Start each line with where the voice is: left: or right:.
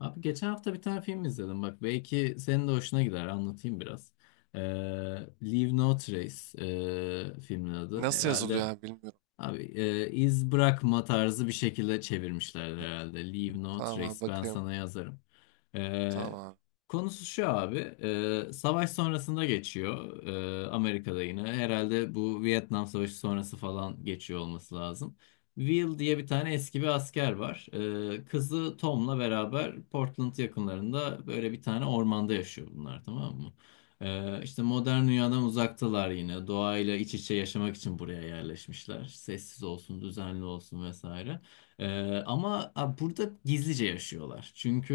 left: Abi geçen hafta bir tane film izledim. Bak belki senin de hoşuna gider. Anlatayım biraz. Ee, Leave No Trace, filmin adı
right: Nasıl yazılıyor
left: herhalde.
right: abi bilmiyorum.
left: Abi iz bırakma tarzı bir şekilde çevirmişler herhalde. Leave no
right: Tamam
left: trace.
right: abi
left: Ben
right: bakayım.
left: sana yazarım.
right: Tamam
left: E,
right: abi.
left: Konusu şu abi. Savaş sonrasında geçiyor. Amerika'da yine. Herhalde bu Vietnam Savaşı sonrası falan geçiyor olması lazım. Will diye bir tane eski bir asker var. Kızı Tom'la beraber Portland yakınlarında böyle bir tane ormanda yaşıyor bunlar, tamam mı? İşte modern dünyadan uzaktalar yine. Doğayla iç içe yaşamak için buraya yerleşmişler. Sessiz olsun, düzenli olsun vesaire. Ee, ama burada gizlice yaşıyorlar. Çünkü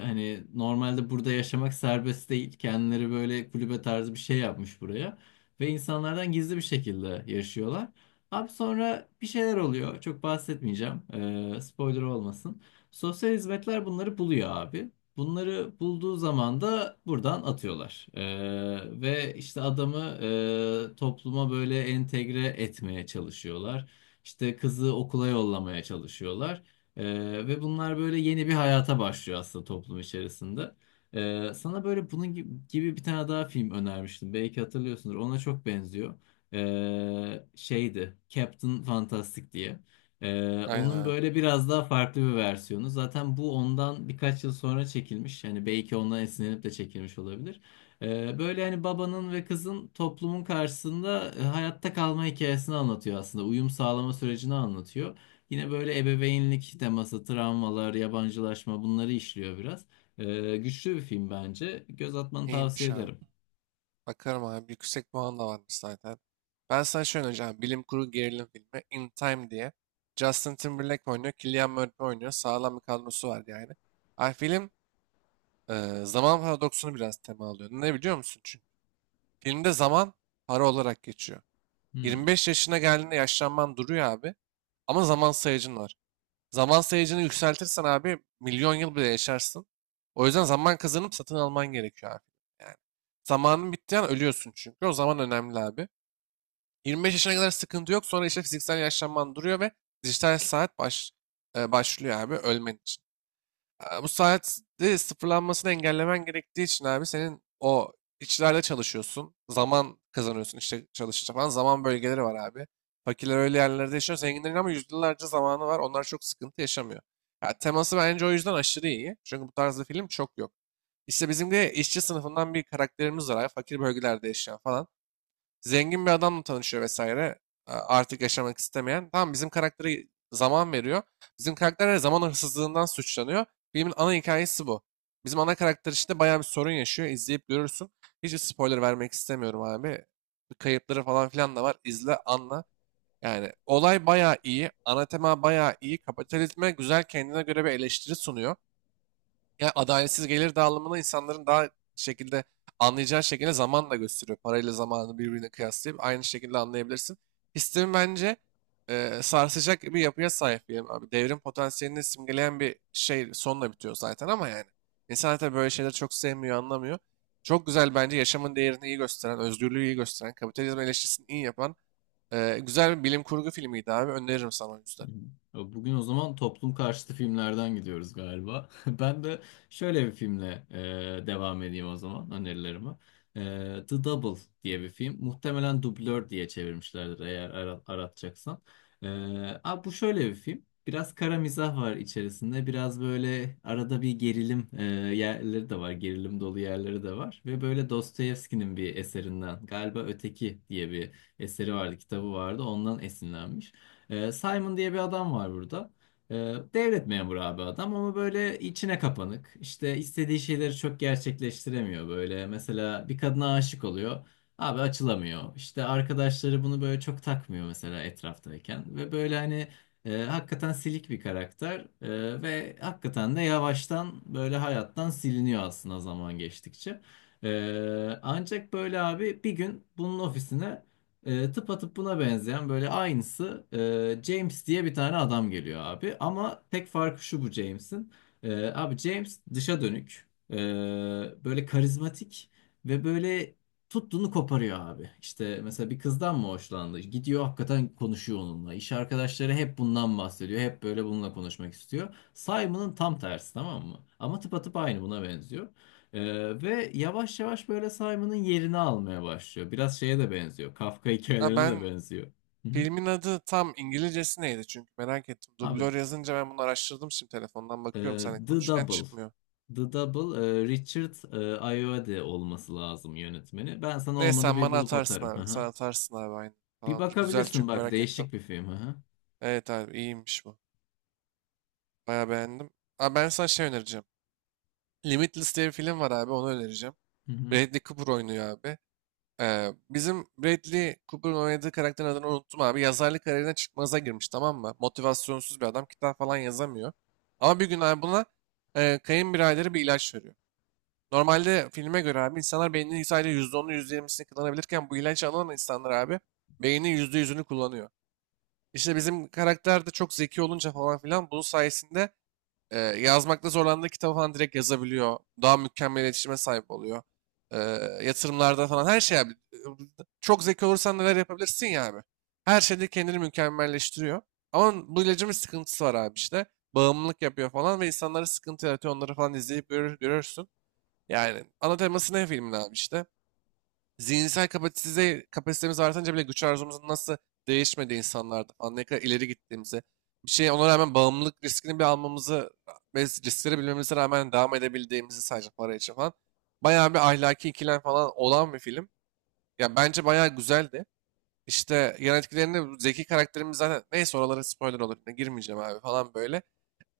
left: hani normalde burada yaşamak serbest değil. Kendileri böyle kulübe tarzı bir şey yapmış buraya. Ve insanlardan gizli bir şekilde yaşıyorlar. Abi sonra bir şeyler oluyor. Çok bahsetmeyeceğim. Spoiler olmasın. Sosyal hizmetler bunları buluyor abi. Bunları bulduğu zaman da buradan atıyorlar. Ve işte adamı topluma böyle entegre etmeye çalışıyorlar. İşte kızı okula yollamaya çalışıyorlar. Ee, Ve bunlar böyle yeni bir hayata başlıyor aslında toplum içerisinde. Sana böyle bunun gibi bir tane daha film önermiştim. Belki hatırlıyorsundur. Ona çok benziyor. Şeydi, Captain Fantastic diye.
right: Aynen
left: Onun
right: abi.
left: böyle biraz daha farklı bir versiyonu. Zaten bu ondan birkaç yıl sonra çekilmiş. Yani belki ondan esinlenip de çekilmiş olabilir. Böyle hani babanın ve kızın toplumun karşısında hayatta kalma hikayesini anlatıyor aslında. Uyum sağlama sürecini anlatıyor. Yine böyle ebeveynlik teması, travmalar, yabancılaşma, bunları işliyor biraz. Güçlü bir film bence. Göz atmanı tavsiye
right: İyiymiş abi.
left: ederim.
right: Bakarım abi. Yüksek puan da varmış zaten. Ben sana şöyle önereceğim. Bilim kurgu gerilim filmi. In Time diye. Justin Timberlake oynuyor. Cillian Murphy oynuyor. Sağlam bir kadrosu var yani. Abi film zaman paradoksunu biraz tema alıyor. Ne biliyor musun? Çünkü filmde zaman para olarak geçiyor.
left: Hmm.
right: 25 yaşına geldiğinde yaşlanman duruyor abi. Ama zaman sayacın var. Zaman sayacını yükseltirsen abi milyon yıl bile yaşarsın. O yüzden zaman kazanıp satın alman gerekiyor abi. Yani zamanın bittiği an ölüyorsun çünkü. O zaman önemli abi. 25 yaşına kadar sıkıntı yok. Sonra işte fiziksel yaşlanman duruyor ve dijital saat başlıyor abi ölmen için. Bu saatte sıfırlanmasını engellemen gerektiği için abi senin o işçilerde çalışıyorsun. Zaman kazanıyorsun işte çalışınca falan. Zaman bölgeleri var abi. Fakirler öyle yerlerde yaşıyor. Zenginlerin ama yüzyıllarca zamanı var. Onlar çok sıkıntı yaşamıyor. Ya, teması bence o yüzden aşırı iyi. Çünkü bu tarzda film çok yok. İşte bizim de işçi sınıfından bir karakterimiz var abi. Fakir bölgelerde yaşayan falan. Zengin bir adamla tanışıyor vesaire. A- Artık yaşamak istemeyen. Tamam bizim karaktere zaman veriyor. Bizim karakter her zaman hırsızlığından suçlanıyor. Filmin ana hikayesi bu. Bizim ana karakter işte bayağı bir sorun yaşıyor. İzleyip görürsün. Hiç spoiler vermek istemiyorum abi. Kayıpları falan filan da var. İzle, anla. Yani olay bayağı iyi. Ana tema bayağı iyi. Kapitalizme güzel kendine göre bir eleştiri sunuyor. Ya adaletsiz gelir dağılımını insanların daha şekilde anlayacağı şekilde zamanla gösteriyor. Parayla zamanı birbirine kıyaslayıp aynı şekilde anlayabilirsin. Sistemi bence sarsacak bir yapıya sahip diyelim abi. Devrim potansiyelini simgeleyen bir şey sonla bitiyor zaten ama yani. İnsanlar tabii böyle şeyleri çok sevmiyor, anlamıyor. Çok güzel bence yaşamın değerini iyi gösteren, özgürlüğü iyi gösteren, kapitalizm eleştirisini iyi yapan güzel bir bilim kurgu filmiydi abi. Öneririm sana o yüzden.
left: Hı hı. Bugün o zaman toplum karşıtı filmlerden gidiyoruz galiba. Ben de şöyle bir filmle devam edeyim o zaman önerilerime. The Double diye bir film. Muhtemelen dublör diye çevirmişlerdir eğer aratacaksan. E, Bu şöyle bir film. Biraz kara mizah var içerisinde. Biraz böyle arada bir gerilim yerleri de var. Gerilim dolu yerleri de var. Ve böyle Dostoyevski'nin bir eserinden galiba Öteki diye bir eseri vardı, kitabı vardı. Ondan esinlenmiş. Simon diye bir adam var burada. Ee, Devlet memuru abi adam ama böyle içine kapanık. İşte istediği şeyleri çok gerçekleştiremiyor böyle. Mesela bir kadına aşık oluyor. Abi açılamıyor. İşte arkadaşları bunu böyle çok takmıyor mesela etraftayken. Ve böyle hani hakikaten silik bir karakter. Ve hakikaten de yavaştan böyle hayattan siliniyor aslında zaman geçtikçe. Ancak böyle abi bir gün bunun ofisine tıpatıp buna benzeyen böyle aynısı James diye bir tane adam geliyor abi. Ama tek farkı şu bu James'in. Abi James dışa dönük, böyle karizmatik ve böyle tuttuğunu koparıyor abi. İşte mesela bir kızdan mı hoşlandı? Gidiyor hakikaten konuşuyor onunla. İş arkadaşları hep bundan bahsediyor. Hep böyle bununla konuşmak istiyor. Simon'ın tam tersi, tamam mı? Ama tıpatıp aynı buna benziyor. Ve yavaş yavaş böyle Simon'ın yerini almaya başlıyor. Biraz şeye de benziyor. Kafka
right: Ha,
left: hikayelerine de benziyor. Hı hı.
right: filmin adı tam İngilizcesi neydi çünkü merak ettim.
left: Abi
right: Dublör yazınca ben bunu araştırdım, şimdi telefondan
left: e,
right: bakıyorum seninle
left: The
right: konuşurken
left: Double.
right: çıkmıyor.
left: The Double, Richard Ayoade olması lazım yönetmeni. Ben sana
right: Neyse
left: olmadı
right: sen
left: bir
right: bana
left: bulup
right: atarsın
left: atarım. Hı
right: abi. Sen
left: hı.
right: atarsın abi aynı.
left: Bir
right: Tamamdır. Güzel
left: bakabilirsin
right: çünkü
left: bak,
right: merak ettim.
left: değişik bir film. Hı hı.
right: Evet abi iyiymiş bu. Bayağı beğendim. Abi ben sana şey önereceğim. Limitless diye bir film var abi, onu önereceğim.
left: Hı hı.
right: Bradley Cooper oynuyor abi. Bizim Bradley Cooper'ın oynadığı karakterin adını unuttum abi. Yazarlık kariyerine çıkmaza girmiş tamam mı? Motivasyonsuz bir adam. Kitap falan yazamıyor. Ama bir gün abi buna kayınbiraderi bir ilaç veriyor. Normalde filme göre abi insanlar beyninin sadece %10'u yüzde yirmisini kullanabilirken bu ilacı alan insanlar abi beynin %100'ünü kullanıyor. İşte bizim karakter de çok zeki olunca falan filan bunun sayesinde yazmakta zorlandığı kitabı falan direkt yazabiliyor. Daha mükemmel iletişime sahip oluyor. E, Yatırımlarda falan her şey abi. Çok zeki olursan neler yapabilirsin ya abi. Her şeyde kendini mükemmelleştiriyor. Ama bu ilacın bir sıkıntısı var abi işte. Bağımlılık yapıyor falan ve insanlara sıkıntı yaratıyor. Onları falan izleyip görürsün. Yani ana teması ne filmin abi işte? Zihinsel kapasite, kapasitemiz artınca bile güç arzumuzun nasıl değişmediği, insanlarda falan ne kadar ileri gittiğimizi, bir şeye ona rağmen bağımlılık riskini bir almamızı ve riskleri bilmemize rağmen devam edebildiğimizi sadece para için falan. Bayağı bir ahlaki ikilem falan olan bir film. Ya bence bayağı güzeldi. İşte yan etkilerini bu zeki karakterimiz zaten neyse, oralara spoiler olur. Ne girmeyeceğim abi falan böyle.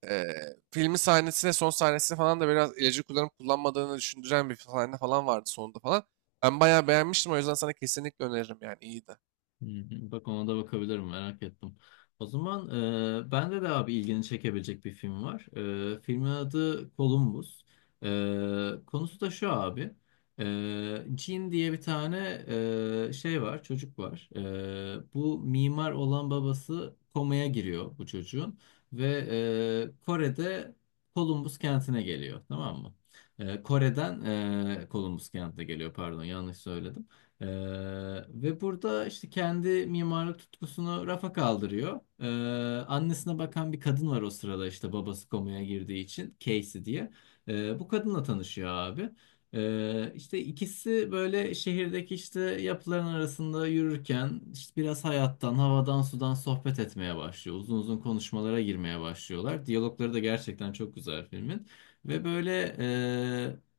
right: Filmin sahnesine, son sahnesine falan da biraz ilacı kullanıp kullanmadığını düşündüren bir sahne falan vardı sonunda falan. Ben bayağı beğenmiştim, o yüzden sana kesinlikle öneririm, yani iyiydi.
left: Hı hı. Bak ona da bakabilirim, merak ettim. O zaman bende de abi ilgini çekebilecek bir film var. Filmin adı Columbus. Konusu da şu abi. Jean diye bir tane şey var, çocuk var. Bu mimar olan babası komaya giriyor bu çocuğun. Ve Kore'de Columbus kentine geliyor, tamam mı? Kore'den Columbus kentine geliyor pardon, yanlış söyledim. Ee, Ve burada işte kendi mimarlık tutkusunu rafa kaldırıyor. Annesine bakan bir kadın var o sırada işte babası komaya girdiği için, Casey diye. Bu kadınla tanışıyor abi. İşte ikisi böyle şehirdeki işte yapıların arasında yürürken işte biraz hayattan, havadan, sudan sohbet etmeye başlıyor. Uzun uzun konuşmalara girmeye başlıyorlar. Diyalogları da gerçekten çok güzel filmin. Ve böyle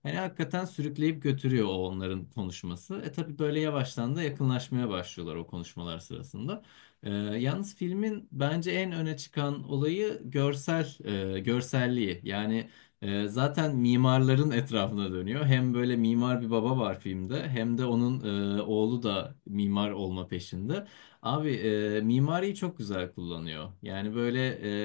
left: hani hakikaten sürükleyip götürüyor o onların konuşması. E tabii böyle yavaştan da yakınlaşmaya başlıyorlar o konuşmalar sırasında. Yalnız filmin bence en öne çıkan olayı görselliği. Yani zaten mimarların etrafına dönüyor. Hem böyle mimar bir baba var filmde hem de onun oğlu da mimar olma peşinde. Abi mimariyi çok güzel kullanıyor. Yani böyle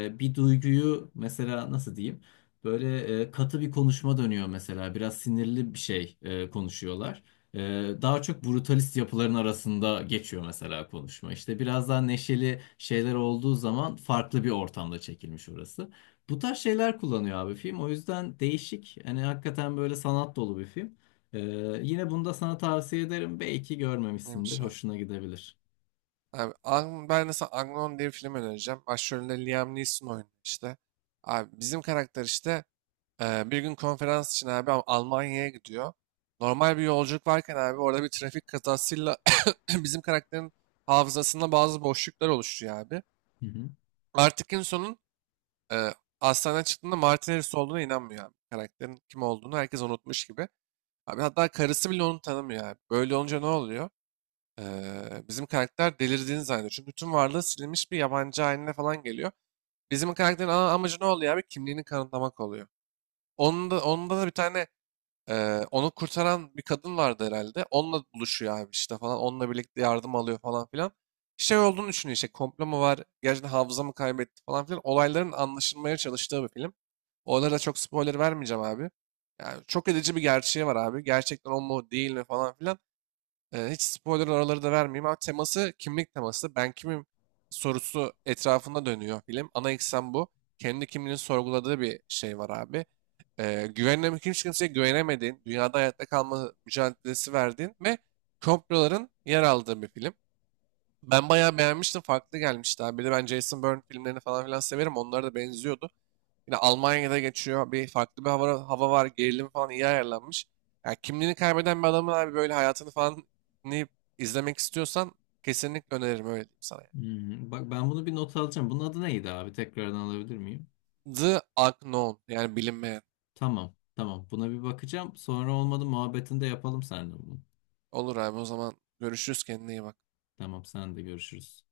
left: bir duyguyu mesela nasıl diyeyim? Böyle katı bir konuşma dönüyor mesela. Biraz sinirli bir şey konuşuyorlar. E, Daha çok brutalist yapıların arasında geçiyor mesela konuşma. İşte biraz daha neşeli şeyler olduğu zaman farklı bir ortamda çekilmiş orası. Bu tarz şeyler kullanıyor abi film. O yüzden değişik. Hani hakikaten böyle sanat dolu bir film. E, Yine bunu da sana tavsiye ederim. Belki görmemişsindir.
right: Neymiş abi?
left: Hoşuna gidebilir.
right: Abi ben de sana Agnon diye bir film önereceğim. Başrolünde Liam Neeson oynuyor işte. Abi bizim karakter işte bir gün konferans için abi Almanya'ya gidiyor. Normal bir yolculuk varken abi orada bir trafik kazasıyla bizim karakterin hafızasında bazı boşluklar oluşuyor abi.
left: Hı hı.
right: Artık en sonun Ee, hastaneden çıktığında Martin Harris olduğuna inanmıyor abi. Karakterin kim olduğunu herkes unutmuş gibi. Abi hatta karısı bile onu tanımıyor abi. Böyle olunca ne oluyor? Bizim karakter delirdiğini zannediyor. Çünkü tüm varlığı silinmiş bir yabancı haline falan geliyor. Bizim karakterin ana amacı ne oluyor abi? Kimliğini kanıtlamak oluyor. Onda da bir tane onu kurtaran bir kadın vardı herhalde. Onunla buluşuyor abi işte falan. Onunla birlikte yardım alıyor falan filan. Şey olduğunu düşünüyor işte, komplo mu var, gerçekten hafıza mı kaybetti falan filan. Olayların anlaşılmaya çalıştığı bir film. Olaylara da çok spoiler vermeyeceğim abi. Yani çok edici bir gerçeği var abi. Gerçekten o mu değil mi falan filan. Hiç spoiler oraları da vermeyeyim ama teması kimlik teması. Ben kimim sorusu etrafında dönüyor film. Ana eksen bu. Kendi kimliğini sorguladığı bir şey var abi. Güvenle hiç kimseye güvenemediğin, dünyada hayatta kalma mücadelesi verdiğin ve komploların yer aldığı bir film. Ben bayağı beğenmiştim. Farklı gelmişti abi. Bir de ben Jason Bourne filmlerini falan filan severim. Onlara da benziyordu. Yine Almanya'da geçiyor. Bir farklı bir hava var. Gerilim falan iyi ayarlanmış. Yani kimliğini kaybeden bir adamın abi böyle hayatını falan dinleyip izlemek istiyorsan kesinlikle öneririm, öyle diyeyim sana, yani.
left: Hmm, bak ben bunu bir not alacağım. Bunun adı neydi abi? Tekrardan alabilir miyim?
right: The Unknown, yani bilinmeyen.
left: Tamam. Tamam. Buna bir bakacağım. Sonra olmadı muhabbetini de yapalım seninle bunu.
right: Olur abi, o zaman görüşürüz, kendine iyi bak.
left: Tamam, sen de görüşürüz.